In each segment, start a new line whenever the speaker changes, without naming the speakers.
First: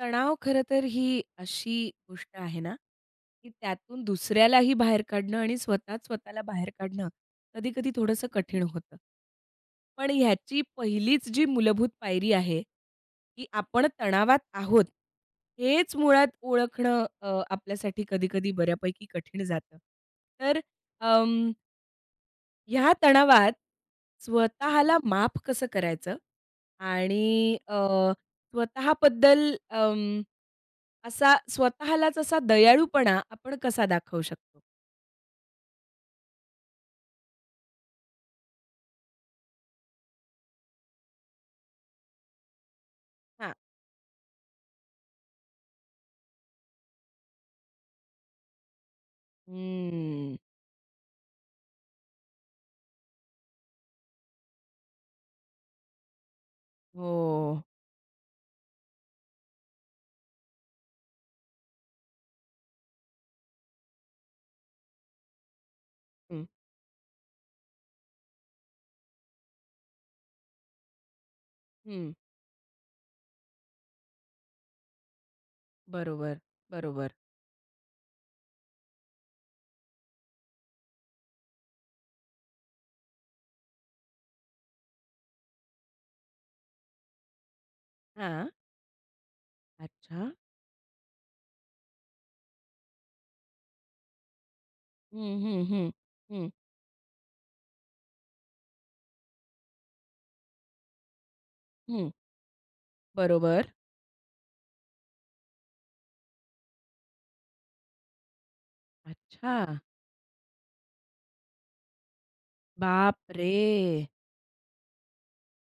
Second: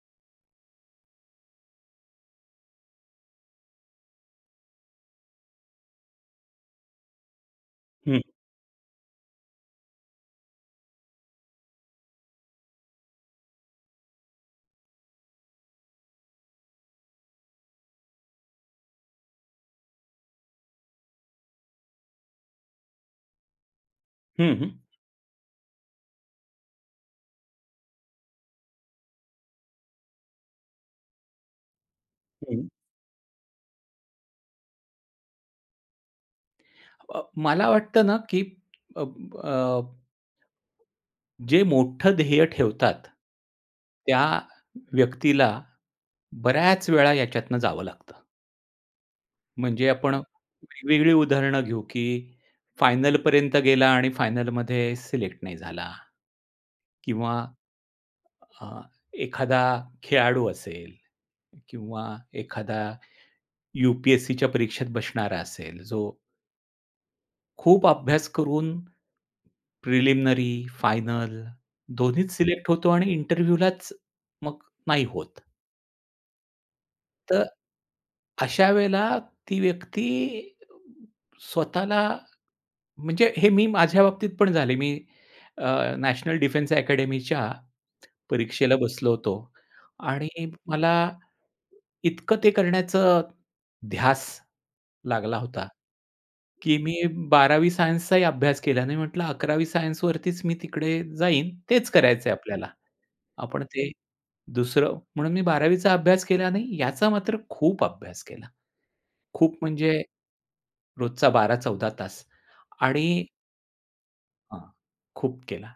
तणाव खरंतर ही अशी गोष्ट आहे ना, की त्यातून दुसऱ्यालाही बाहेर काढणं आणि स्वतःच स्वतःला बाहेर काढणं कधी-कधी
हं.
थोडंसं कठीण होतं. पण ह्याची पहिलीच जी मूलभूत पायरी आहे, की आपण तणावात आहोत, हेच मुळात ओळखणं अ, आपल्यासाठी कधी-कधी बऱ्यापैकी कठीण जातं. तर अं ह्या तणावात
हं, हं.
स्वतःला माफ कसं करायचं आणि अ, स्वतःबद्दल अं, असा स्वतःलाच असा
हं.
दयाळूपणा आपण कसा दाखवू शकतो?
अ, मला वाटतं ना, की अब अ, जे मोठं ध्येय ठेवतात,
हां.
त्या व्यक्तीला बऱ्याच वेळा याच्यातून जावं लागतं. म्हणजे आपण
हम्म.
वेगवेगळी उदाहरणं घेऊ, की फायनलपर्यंत गेला आणि फायनलमध्ये सेलेक्ट नाही झाला. किंवा
हो.
अ, एखादा खेळाडू असेल किंवा एखादा, यू-पी-एस-सीच्या परीक्षेत बसणारा असेल, जो
हं.
खूप अभ्यास करून, प्रिलिमिनरी आणि फायनल
हं.
दोन्हीत सिलेक्ट होतो. आणि इंटरव्ह्यूलाच मात्र नाही होत.
बरोबर, बरोबर.
तर अशा वेळेला ती व्यक्ती स्वतःला म्हणजे हे मी माझ्या बाबतीत पण झाले मी अ, नॅशनल डिफेन्स अकॅडमीच्या
हां.
परीक्षेला बसलो होतो आणि
अच्छा!
मला, इतकं ते करण्याचं ध्यास लागला
हं, हं,
होता.
हं. हं.
की मी 12वी सायन्सचाही अभ्यास केला नाही, म्हंटलं 11वी सायन्सवरतीच मी तिकडे जाईन, तेच
हं.
करायचं आहे आपल्याला. आपण
बरोबर.
ते दुसरं म्हणून मी 12वी चा अभ्यास केला नाही, याचा मात्र खूप अभ्यास केला. खूप
अच्छा!
म्हणजे रोजचा 12-14 तास
बाप
आणि
रे!
हां, खूप केला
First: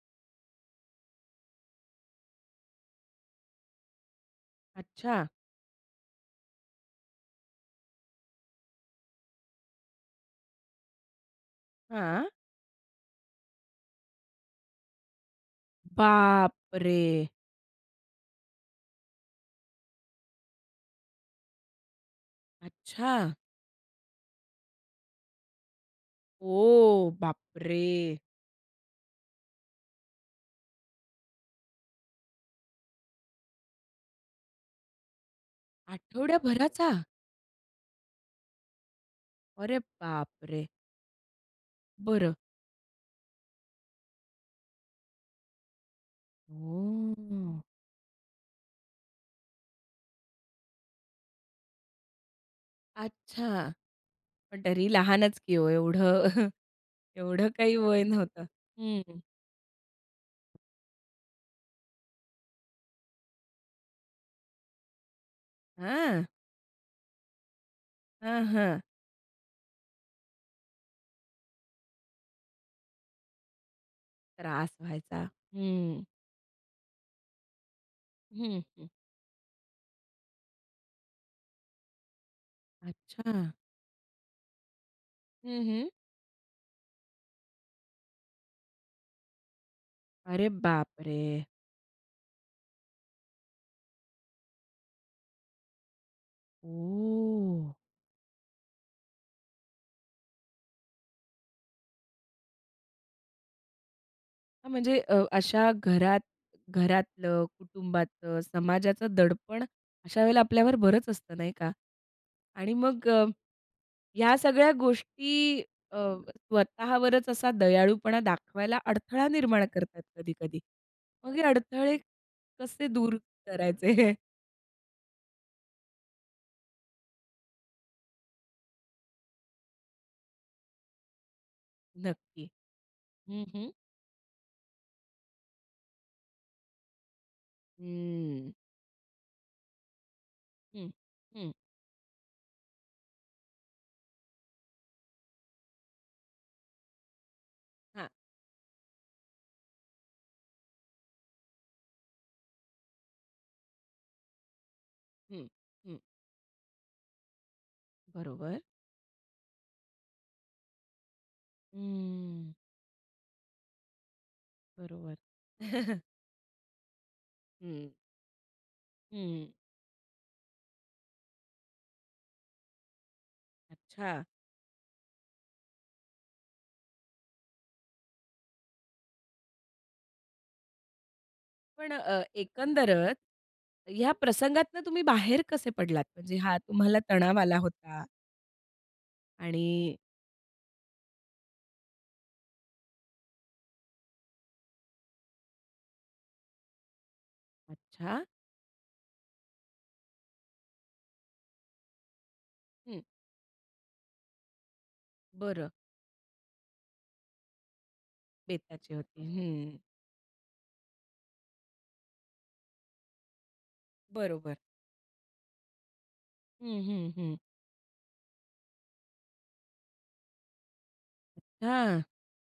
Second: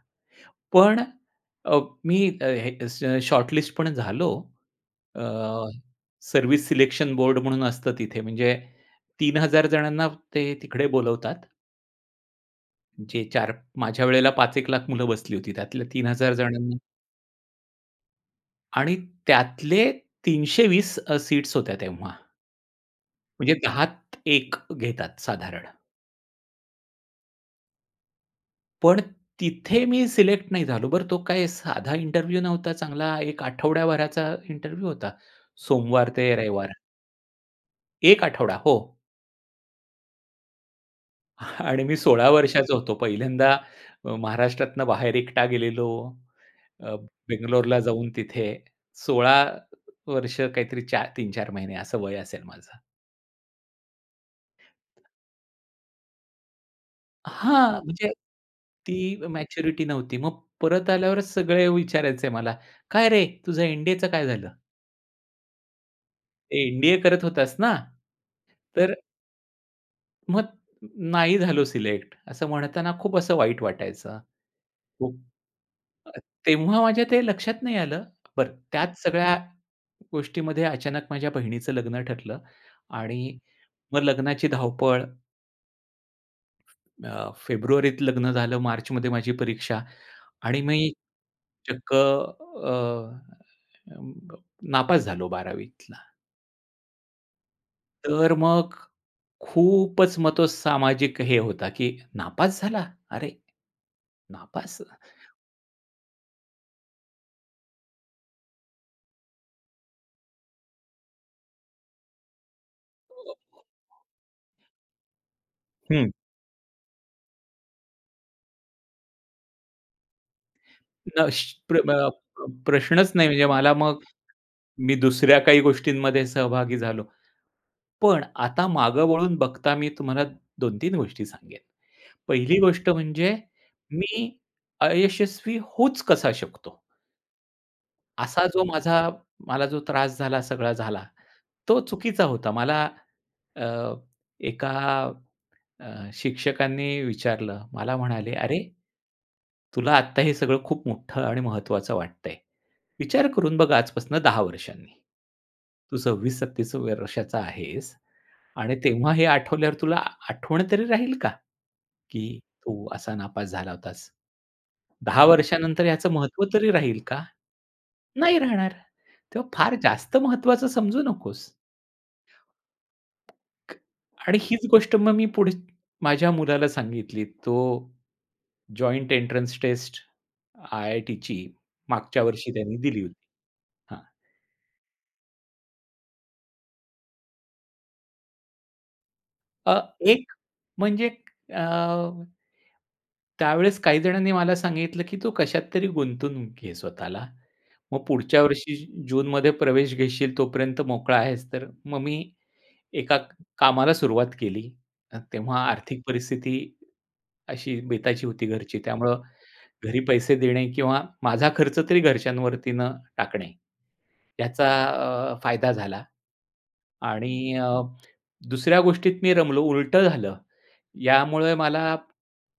पण अ, मी अ, हे शॉर्टलिस्ट पण झालो. अ,
अच्छा.
सर्व्हिस सिलेक्शन बोर्ड म्हणून असतं तिथे म्हणजे 3000 जणांना ते तिकडे बोलवतात.
हां.
जे 4 माझ्या वेळेला 5 एक लाख मुलं बसली होती, त्यातल्या 3000
बाप
जणांना
रे!
आणि त्यातले 320 अ, सीट्स होत्या तेव्हा.
अच्छा!
म्हणजे 10त 1 घेतात साधारण.
ओह! बाप रे!
पण तिथे मी सिलेक्ट नाही झालो. बरं, तो काय साधा इंटरव्ह्यू नव्हता, चांगला एक आठवडाभराचा इंटरव्ह्यू होता. सोमवार ते रविवार.
आठवड्याभराचा?
1 आठवडा हो.
अरे बाप रे!
आणि मी 16
बरं.
वर्षाचा होतो पहिल्यांदा, महाराष्ट्रातून बाहेर एकटा गेलेलो. अ,
हम्म.
बेंगलोरला जाऊन तिथे 16 वर्ष काहीतरी 4, 3-4 महिने असं वय असेल माझं.
अच्छा. पण तरी लहानच की हो एवढं, एवढं
हां
काही वय
म्हणजे
नव्हतं
ती
हं.
मॅच्युरिटी नव्हती. मग परत आल्यावरच सगळे विचारायचे मला काय रे तुझं एन-डी-एचं काय झालं?
हां.
एन-डी-ए करत होतास ना?
हं, हं.
तर मग नाही झालो सिलेक्ट, असं म्हणताना खूप असं वाईट वाटायचं.
त्रास
खूप
व्हायचा हं.
तेव्हा माझ्या ते लक्षात नाही आलं, बरं
हं, हं.
त्याच सगळ्या गोष्टीमध्ये अचानक माझ्या बहिणीच लग्न ठरलं आणि
अच्छा!
मग लग्नाची धावपळ
हं, हं.
अ, फेब्रुवारीत लग्न झालं, मार्चमध्ये माझी परीक्षा
अरे
आणि मी
बापरे!
चक्क अ, अं, नापास झालो 12वी तला.
ओह!
तर मग खूपच मग तो सामाजिक हे होता की "नापास झाला!? अरे,
हां,
नापास
म्हणजे अ, अशा घरात घरातलं, कुटुंबाचं, समाजाचं दडपण अशा वेळेला आपल्यावर बरंच असतं नाही का? आणि मग अ, ह्या सगळ्या गोष्टी अ,
हं.
स्वतःवरच असा दयाळूपणा दाखवायला अडथळा निर्माण करतात कधी-कधी. मग हे
प्रश्न प्र
अडथळे
अ, प
कसे
प्रश्नच
दूर
नाही म्हणजे मला मग
करायचे?
मी दुसऱ्या काही गोष्टींमध्ये सहभागी झालो. पण आता मागं वळून बघता मी तुम्हाला 2-3 गोष्टी सांगेन.
नक्की.
पहिली गोष्ट म्हणजे
हं, हं.
मी अयशस्वी होऊच कसा शकतो! असा
हम्म.
जो माझा, मला जो त्रास झाला, सगळा
हं.
झाला,
हं.
तो चुकीचा होता. मला अ, एका अ, शिक्षकांनी विचारलं. मला
हां.
म्हणाले, "अरे, तुला आत्ता हे सगळं खूप मोठं आणि महत्त्वाचं वाटतंय. विचार करून बघ आजपासून 10 वर्षांनी.
हं.
तू
हं
26-27 वर्षाचा आहेस
बरोबर.
आणि तेव्हा हे आठवल्यावर तुला आठवण तरी राहील का? की
हम्म.
तू असा नापास झाला होतास.
बरोबर.
10 वर्षानंतर याचं महत्व तरी राहील का?
हं.
नाही राहणार!
हं.
तेव्हा फार जास्त महत्वाचं समजू नकोस." ख
अच्छा!
आणि हीच गोष्ट मग मी पुढच माझ्या मुलाला सांगितली. तो जॉइंट एन्ट्रन्स टेस्ट, आय-आय-टीची
पण
मागच्या
अ,
वर्षी त्यानी दिली
एकंदरच,
होती हां.
या प्रसंगातनं तुम्ही बाहेर कसे पडलात? म्हणजे हा तुम्हाला तणाव आला होता
अ,
आणि
एक म्हणजे अ, त्यावेळेस काहीजणांनी मला सांगितलं, की तू कशात तरी गुंतवून घे स्वतःला. मग
अच्छा.
पुढच्या वर्षी जूनमध्ये प्रवेश घेशील तोपर्यंत मोकळा आहेस, तर मग मी
हं.
एका क कामाला सुरुवात केली. अ, तेव्हा
बरं.
आर्थिक परिस्थिती अशी बेताची होती घरची,
बेताची
त्यामुळं
होती. हं.
घरी पैसे देणे किंवा माझा खर्च तरी घरच्यांवरती न टाकणे.
बरोबर.
याचा अ, फायदा झाला
हं, हं, हं.
आणि अ, दुसऱ्या गोष्टीत मी रमलो, उलटं झालं. यामुळे मला
हां.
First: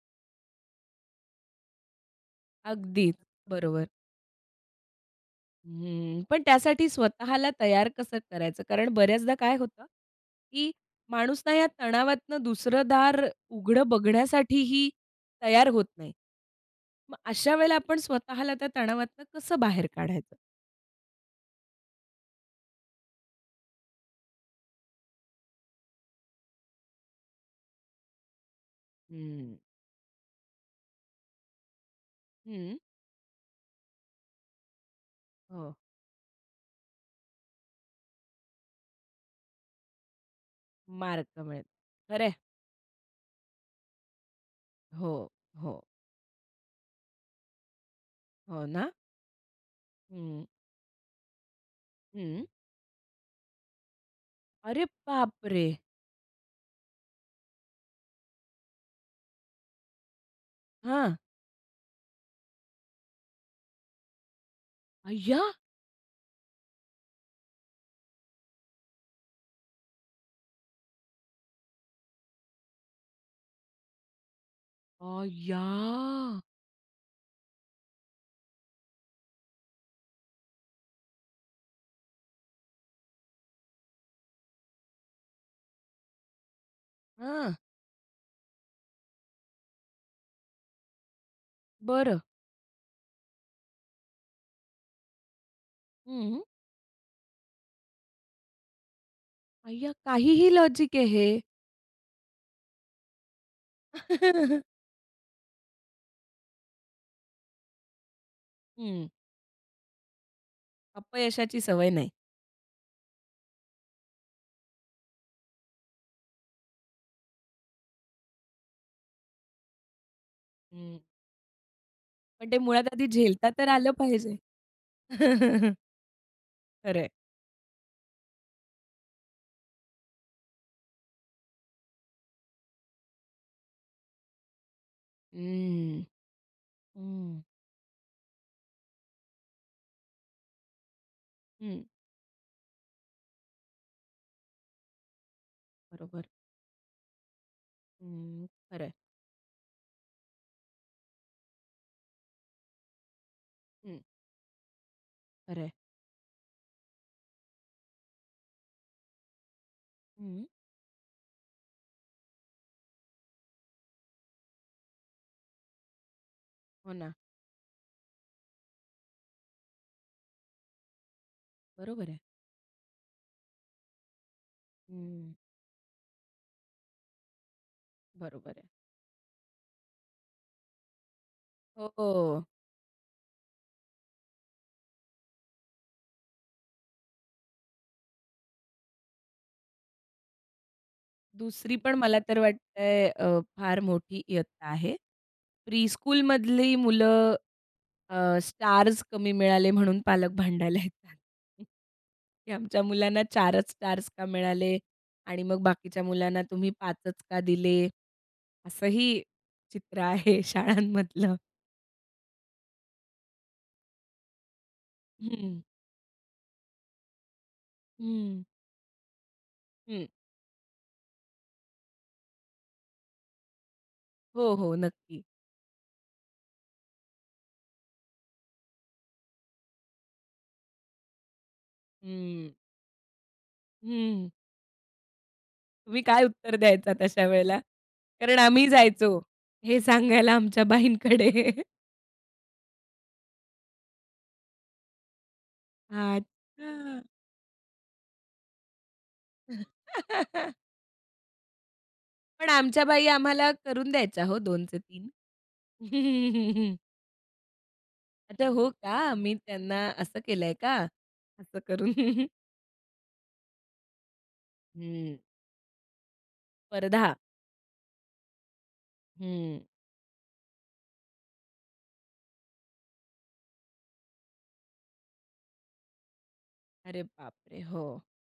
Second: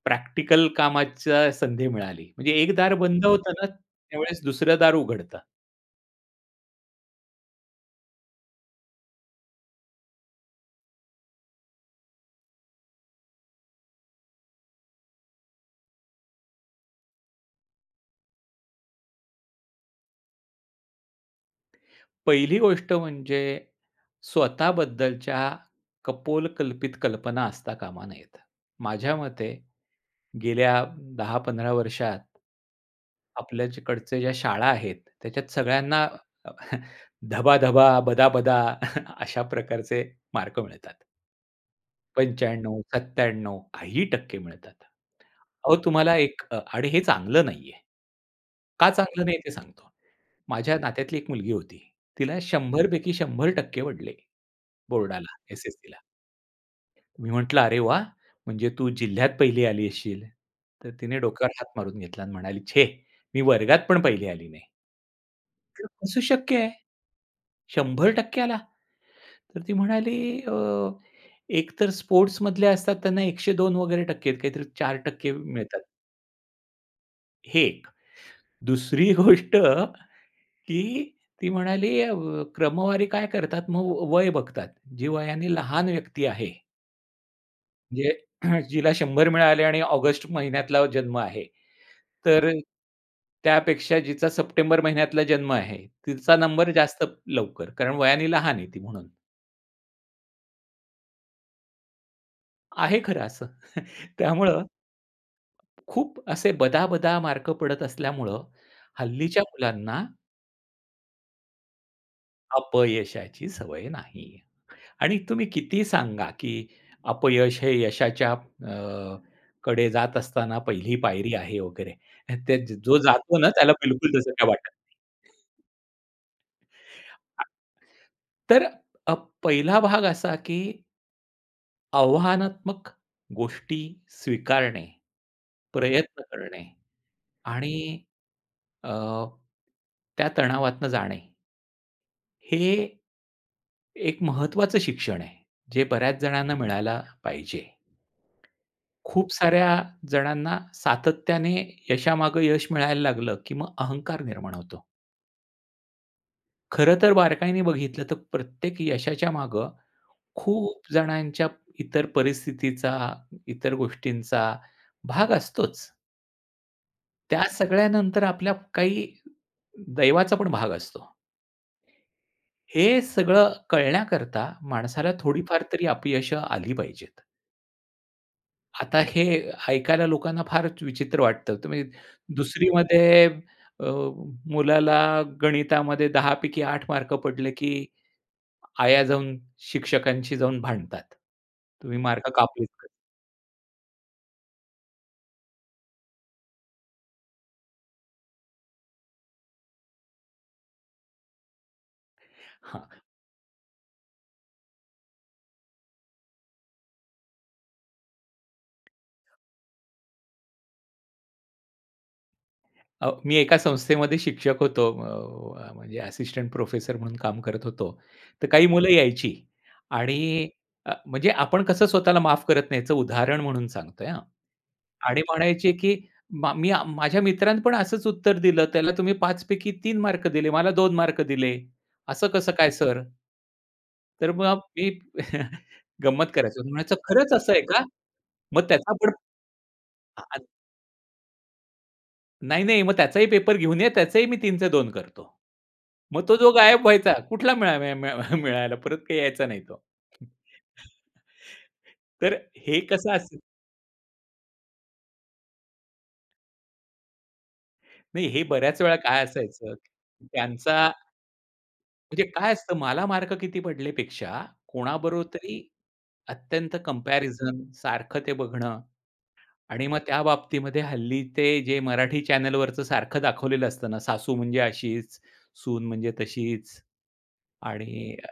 प्रॅक्टिकल कामाची संधी मिळाली. म्हणजे एक दार
अगदीच
बंद होतं ना
बरोबर.
त्यावेळेस दुसरं दार उघडतं.
हं. पण त्यासाठी स्वतःला तयार कसं करायचं? कारण बऱ्याचदा काय होतं, की माणूसना या तणावातनं दुसरं दार उघडं बघण्यासाठीही तयार होत नाही. मग अशा वेळेला आपण स्वतःला त्या तणावातून कसं बाहेर काढायचं?
पहिली गोष्ट म्हणजे स्वतःबद्दलच्या कपोलकल्पित कल्पना असता कामा नयेत. माझ्या मते
हं.
गेल्या 10-15 वर्षात,
हं.
आपल्याकडच्या ज्या शाळा आहेत त्याच्यात
हो.
सगळ्यांना अ, धबाधबा, बदाबदा अशा प्रकारचे मार्क मिळतात.
मार्क मिळेल. खरं आहे.
95-97 काहीही टक्के मिळतात.
हो,
अहो,
हो.
तुम्हाला एक अ आणि हे चांगलं नाही आहे.
हो
का
ना.
चांगलं नाही ते सांगतो.
हं.
माझ्या नात्यातली एक मुलगी होती तिला
हं
100 पैकी 100% पडले,
अरे
बोर्डाला
बापरे!
एस-एस-सीला, मी म्हटलं, "अरे वाह! म्हणजे तू जिल्ह्यात 1ली आली असशील." तर
हां.
तिने डोक्यावर हात मारून घेतला आणि म्हणाली, "छे! मी वर्गात पण पहिली आली नाही."
अय्या!
"हे कस शक्य आहे? 100% आला?" तर ती म्हणाली अ, एकतर स्पोर्ट्समधले असतात त्यांना 102 वगैरे टक्के आहेत काहीतरी 4%
अय्या!
मिळतात. हे एक. दुसरी गोष्ट, की ती म्हणाली अ, व क्रमवारी काय करतात मग व वय बघतात, जी वयाने लहान व्यक्ती आहे
हां.
म्हणजे जिला 100 मिळाले आणि ऑगस्ट महिन्यातला जन्म आहे,
बरं.
तर अ, त्यापेक्षा जिचा सप्टेंबर महिन्यातला जन्म आहे, तिचा
हं.
नंबर जास्त लवकर कारण वयाने लहान आहे ती म्हणून.
अय्या! काहीही लॉजिक आहे हे.
आहे खरं असं त्यामुळं, खूप असे बदाबदा मार्क पडत असल्यामुळं
हं.
हल्लीच्या मुलांना
अपयशाची सवय नाही.
अपयशाची सवय नाही. आणि तुम्ही कितीही सांगा, की अपयश हे यशाच्या अ, ...कडे जात असताना पहिली
हं.
पायरी आहे वगैरे,
पण
ते
ते
ज
मुळात
जो
आधी
जातो ना
झेलता तर
त्याला
आलं
बिलकुल तसं
पाहिजे.
काही वाटत नाही.
खरंय.
आ तर अ, प पहिला भाग असा, की आव्हानात्मक गोष्टी स्वीकारणे,
हम्म.
प्रयत्न करणे
हं.
आणि अ, त्या तणावातून जाणे.
हं.
हे एक महत्वाचं शिक्षण आहे. जे बऱ्याच
बरोबर.
जणांना मिळायला पाहिजे.
हं, खरं आहे.
खूप साऱ्या जणांना सातत्याने यशामागं यश मिळायला लागलं, की मग
हं.
अहंकार निर्माण होतो.
खरं आहे.
खरं तर बारकाईने बघितलं तर प्रत्येक यशाच्या मागं
हं.
खूप जणांच्या इतर परिस्थितीचा, इतर गोष्टींचा भाग असतोच.
हो ना.
त्या सगळ्यानंतर आपल्या काही दैवाचा पण भाग असतो.
बरोबर आहे.
हे सगळं कळण्याकरता माणसाला
हं.
थोडीफार तरी अपयशं आली पाहिजेत.
बरोबर आहे.
आता हे ऐकायला लोकांना फारच विचित्र वाटतं. तुम्ही
हो, हो.
2रीमध्ये अ, मुलाला गणितामध्ये 10 पैकी 8 मार्क पडले, की आया जाऊन शिक्षकांशी जाऊन भांडतात,
2री पण
"तुम्ही
मला
मार्क
तर
कापलेच कसे?"
वाटतंय अ, फार मोठी इयत्ता आहे. प्रीस्कूल मधली मुलं अ, स्टार्स कमी मिळाले म्हणून पालक भांडायला येतात,, की आमच्या
हां.
मुलांना 4च स्टार्स का मिळाले? आणि मग बाकीच्या मुलांना तुम्ही 5च का दिले? असंही चित्र आहे शाळांमधलं.
अ, मी एका संस्थेमध्ये शिक्षक होतो.
हं.
अ, अ, म्हणजे असिस्टंट प्रोफेसर म्हणून काम करत होतो.
हं.
तर काही मुलं यायची
हं.
आणि अ, म्हणजे आपण कसं स्वतःला माफ करत नाही. याचं उदाहरण म्हणून सांगतोय, हां.
हो, हो,
आणि
नक्की.
म्हणायचे की, "मा मी अ, माझ्या मित्रानं पण असचं उत्तर दिलं, त्याला तुम्ही 5 पैकी 3 मार्क दिले. मला 2 मार्क दिले, असं कसं
हं.
काय सर?"
हं.
तर मग मी
तुम्ही काय
गंमत
उत्तर
करायचो नी म्हणायचं,
द्यायचातं अशा
"खरंच, असं
वेळेला?
आहे का?
कारण
मग
आम्हीही
त्याचा आपण,
जायचो, हे
हां"
सांगायला
[unintelligible]
आमच्या बाईंकडे.
"नाही, नाही. मग त्याचाही पेपर घेऊन ये, त्याचंही मी 3 चे 2 करतो." मग तो जो गायब
आता.
व्हायचा, कुठला मिळ मिळ मिळ मिळायला, परत काही यायचा नाही
हं.
तो. तर
पण
हे
आमच्या बाई
कसं असेल
आम्हाला करून द्यायच्या हो, 2 चे 3
नाही, हे
अच्छा, हो
बऱ्याचं वेळा
का?
काय
मी
असायचं?
त्यांना असं
की
केलंय का,
त्यांचा
असं करून?
म्हणजे काय असतं मला मार्क किती पडलेपेक्षा
हं.
कोणाबरोबर तरी अत्यंत
स्पर्धा.
कम्पॅरिझन सारखं ते बघणं
हं.
आणि मग त्या बाबतीमध्ये हल्ली ते जे मराठी चॅनेलवरचं सारखं दाखवलेलं असतं ना सासू म्हणजे अशीचं, सून म्हणजे तशीचं.
अरे बाप रे! हो.
आणि, अ,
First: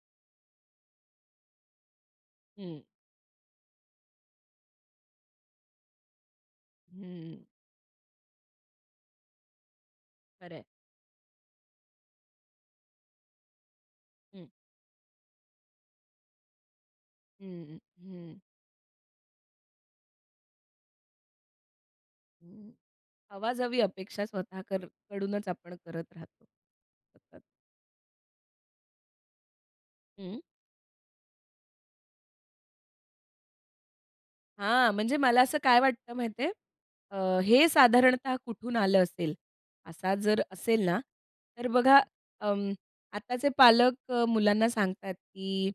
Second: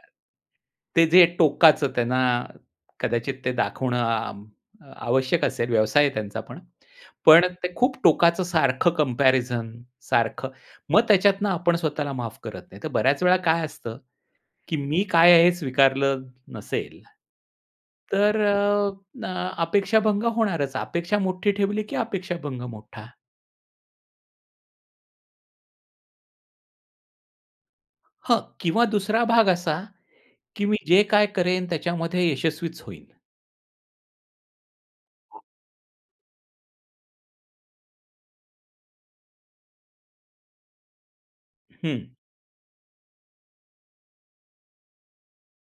ते जे टोकाचं त्यांना
हं.
कदाचित ते दाखवणं अ, आवश्यक असेल व्यवसाय आहे त्यांचा पण.
हम्म.
पण ते खूप टोकाचं सारखं कम्पॅरिझन सारखं,
खरयं.
मग त्याच्यातून आपण स्वतःला माफ करत नाही. तर बऱ्याचं वेळा काय असतं?
हं.
की मी काय आहे? हे स्वीकारलं नसेल,
हं, हं, हं.
तर अ, अ, अपेक्षाभंग होणारचं. अपेक्षा मोठी ठेवली की अपेक्षाभंग
हं.
मोठा.
अवाजवी अपेक्षा स्वतः करू कडूनचं आपण करत राहतो, सततं.
हं. किंवा 2रा भाग असा,
हं
की "मी जे काय करेन त्याच्यामध्ये यशस्वीच होईन."
हां, म्हणजे मला असं काय वाटतं माहिती आहे? अ, हे साधारणतः कुठून आलं असेल? असा जर असेल ना, तर बघा
हं.
अं, आताचे पालक मुलांना सांगतात, की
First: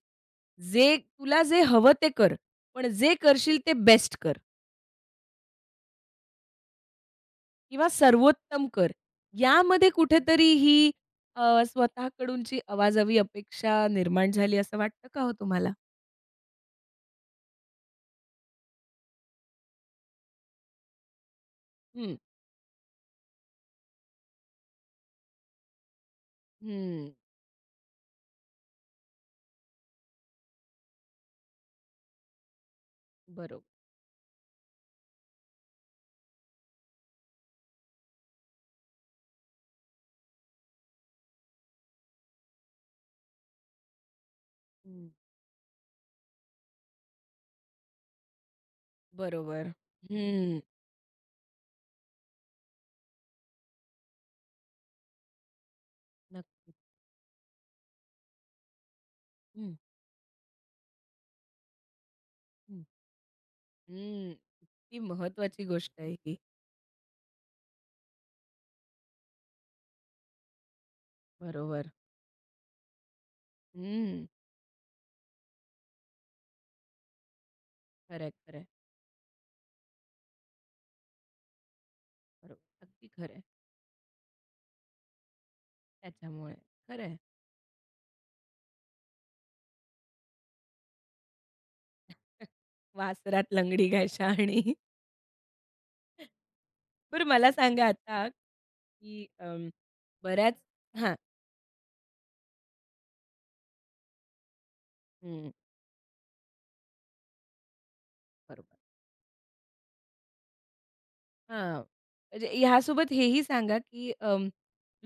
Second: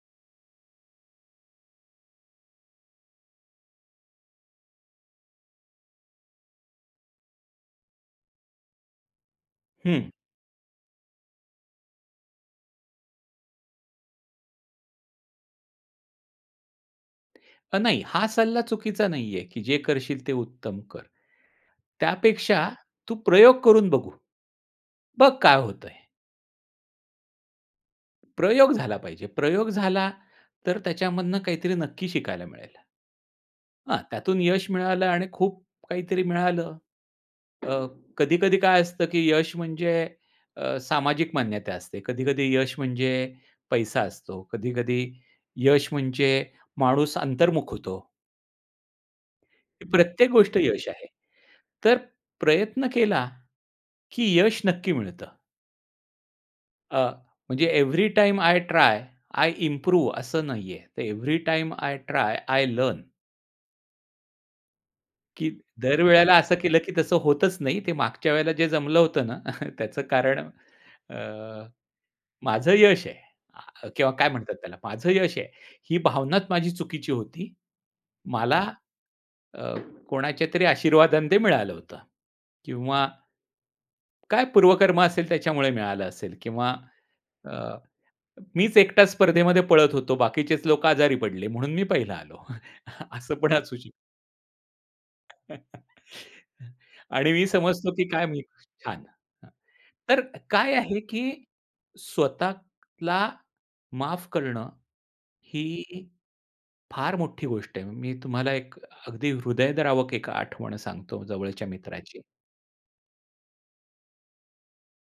"जे तुला जे हवं ते कर, पण जे करशील ते बेस्ट कर" "किंवा सर्वोत्तम कर." यामध्ये
हं.
कुठेतरी ही अ, स्वतःकडूनची अवाजवी अपेक्षा निर्माण झाली, असं वाटतं का हो तुम्हाला?
अ, नाही. हा सल्ला चुकीचा नाही आहे, की "जे करशील ते उत्तम कर."
हं.
त्यापेक्षा "तू प्रयोग करून बघू. बघ काय होतंय."
हम्म.
प्रयोग झाला पाहिजे. प्रयोग झाला तर त्याच्यामधून काहीतरी नक्की शिकायला मिळेल.
बरोब
हां, त्यातून यश मिळालं आणि खूप काहीतरी मिळालं. अ, कधी-कधी काय असतं, की यश म्हणजे अ, सामाजिक मान्यता असते, कधी-कधी यश म्हणजे पैसा असतो, कधी-कधी
हं.
यश म्हणजे माणूस अंतर्मुख होतो.
बरोबर.
प्रत्येक गोष्ट
हम्म.
यश आहे. तर प्रयत्न केला की यश नक्की मिळतं.
नक्की.
अ, म्हणजे every time I try, I
हं.
इम्प्रूव असं नाहीये. तर every time I try, I
हं.
लर्न.
हम्म. इतकी
की
महत्त्वाची गोष्ट
दर
आहे
वेळेला
ही.
असं केलं की तसं होतच नाही, ते मागच्या वेळेला जे जमलं होतं ना, त्याचं कारण अ,
बरोबर.
माझं यश आहे अ, ह, किंवा
हम्म.
काय म्हणतात त्याला, माझं यश आहे. ही भावनाच माझी चुकीची होती.
खरंय.
मला
खरंय.
अ, कोणाच्या तरी आशीर्वादानं ते मिळालं होतं.
[unintelligible] अगदी
किंवा
खरं आहे.
काय पूर्वकर्म असेल त्याच्यामुळे मिळालं असेल.
त्याच्यामुळे.
किंवा,
खरं आहे.
अ, मीच एकटाच स्पर्धेमध्ये पळत होतो बाकीचेच लोक आजारी पडले म्हणून मी पहिला आलो, असं पण
वासरात
असू
लंगडी
शकतं.
गाय शहाणी. बरं
आणि मी
मला सांगा
समजतो की काय
आता
मी छान.
कि
हं.
अं,
तर
बऱ्याच
काय आहे
हां.
की स्वतःला माफ करणं
हम्म.
ही फार मोठी गोष्ट आहे, मी तुम्हाला एक
बरोबर.
अगदी हृदयद्रावक एक आठवण सांगतो, जवळच्या
हां.
मित्राची.
म्हणजे ह्यासोबत हेही सांगा की अं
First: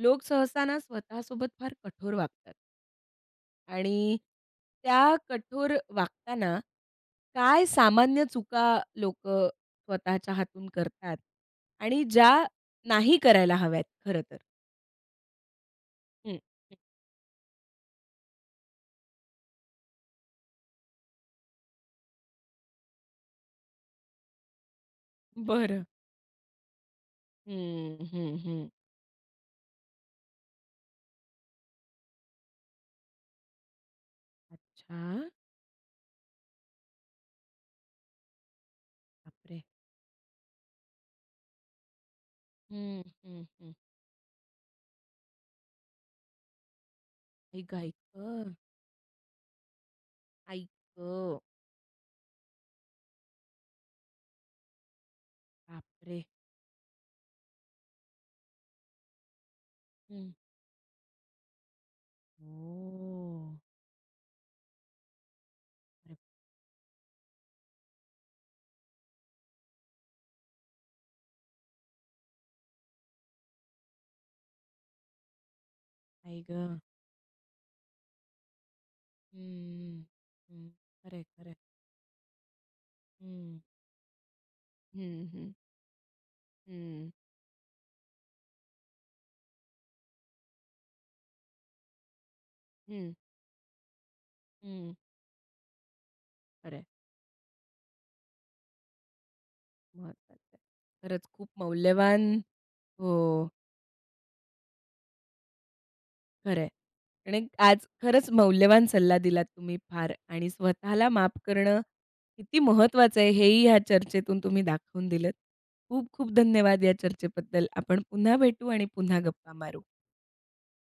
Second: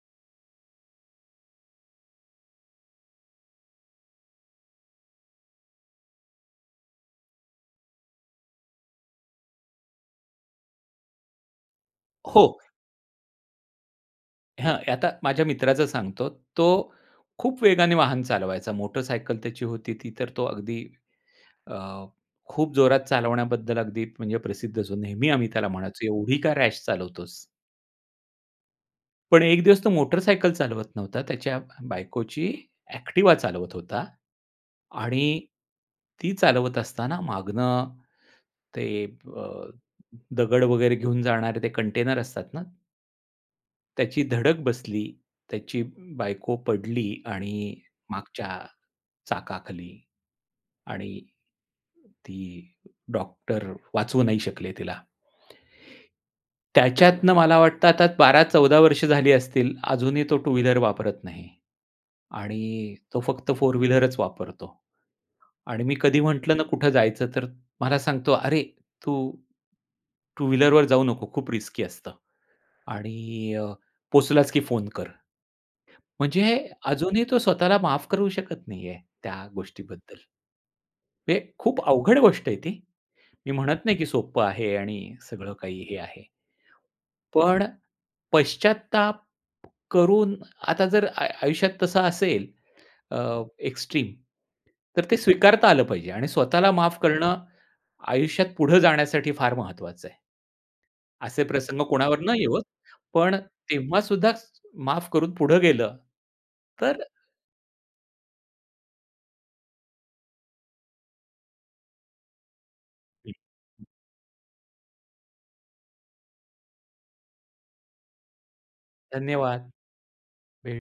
लोक सहसा ना, स्वतःसोबत फार कठोर वागतात. आणि त्या कठोर वागताना काय सामान्य चुका लोकं स्वतःच्या हातून करतात आणि ज्या
हो.
नाही करायला हव्यात खरं तर.
हां. आता माझ्या मित्राचं सांगतो.
हं.
तो खूप वेगाने वाहन चालवायचा. मोटरसायकल त्याची होती ती तर तो अगदी अ, खूप जोरात चालवण्याबद्दल अगदी म्हणजे प्रसिद्ध जो नेहमी आम्ही त्याला
बरं.
म्हणायचो एवढी का रॅश चालवतोस?
हं, हं, हं.
पण एक दिवस तो मोटरसायकल चालवत नव्हता. त्याच्या बायकोची ऍक्टिवा चालवत होता
अच्छा!
आणि ती चालवत असताना मागनं ते
बाप
अ,
रे!
दगड वगैरे घेऊन जाणारे ते कंटेनर असतात ना?
हं, हं, हं.
त्याची धडक बसली. त्याची बायको पडली
ए
आणि
गं आई
मागच्या
गं!
चाकाखाली
आई
आणि
गं!
ती, डॉक्टर वाचवू नाही शकले तिला.
बाप रे!
त्याच्यातनं मला वाटतं आता 12-14 वर्ष झाली असतील अजूनही
हं.
तो टू व्हीलर वापरत नाही आणि तो फक्त
हो.
फोर व्हीलरच वापरतो आणि मी कधी म्हंटलं ना कुठं जायचं तर मला सांगतो, "अरे तू टू व्हीलरवर जाऊ नको. खूप रिस्की असतं आणि अ, पोहचलास की फोन कर."
आई
म्हणजे
गं!
अजूनही तो स्वतःला माफ करू शकत नाहीये
हं,
त्या
हं,
गोष्टीबद्दल.
हं. खरंय,
हे
खरंय.
खूप अवघड गोष्ट आहे ती. मी
हं.
म्हणत नाही की सोप्पं आहे आणि
हं,
सगळं
हं.
काही हे आहे.
हं.
पण पश्चात्ताप करून आता जर आय आयुष्यात तसं असेल
हं.
अ, एक्सट्रीम
हं.
तर ते स्वीकारता आलं पाहिजे आणि स्वतःला
खरंय.
माफ करणं आयुष्यात पुढे जाण्यासाठी फार महत्वाचं आहे.
महत्वाचं आहे. खरंच
असे
खूप
प्रसंग कोणावर
मौल्यवान,
न येवोत. पण
हो.
तेव्हा सुद्धा स माफ करून पुढं गेलं
खरंय.
तर
आणि आज खरंच मौल्यवान सल्ला दिलात तुम्ही फार आणि स्वतःला माफ करणं किती महत्वाचं आहे. हे
हं.
ही या चर्चेतून तुम्ही दाखवून दिलंत. खूप खूप धन्यवाद या चर्चेबद्दल. आपण पुन्हा भेटू आणि पुन्हा गप्पा
धन्यवाद.
मारू.
भेट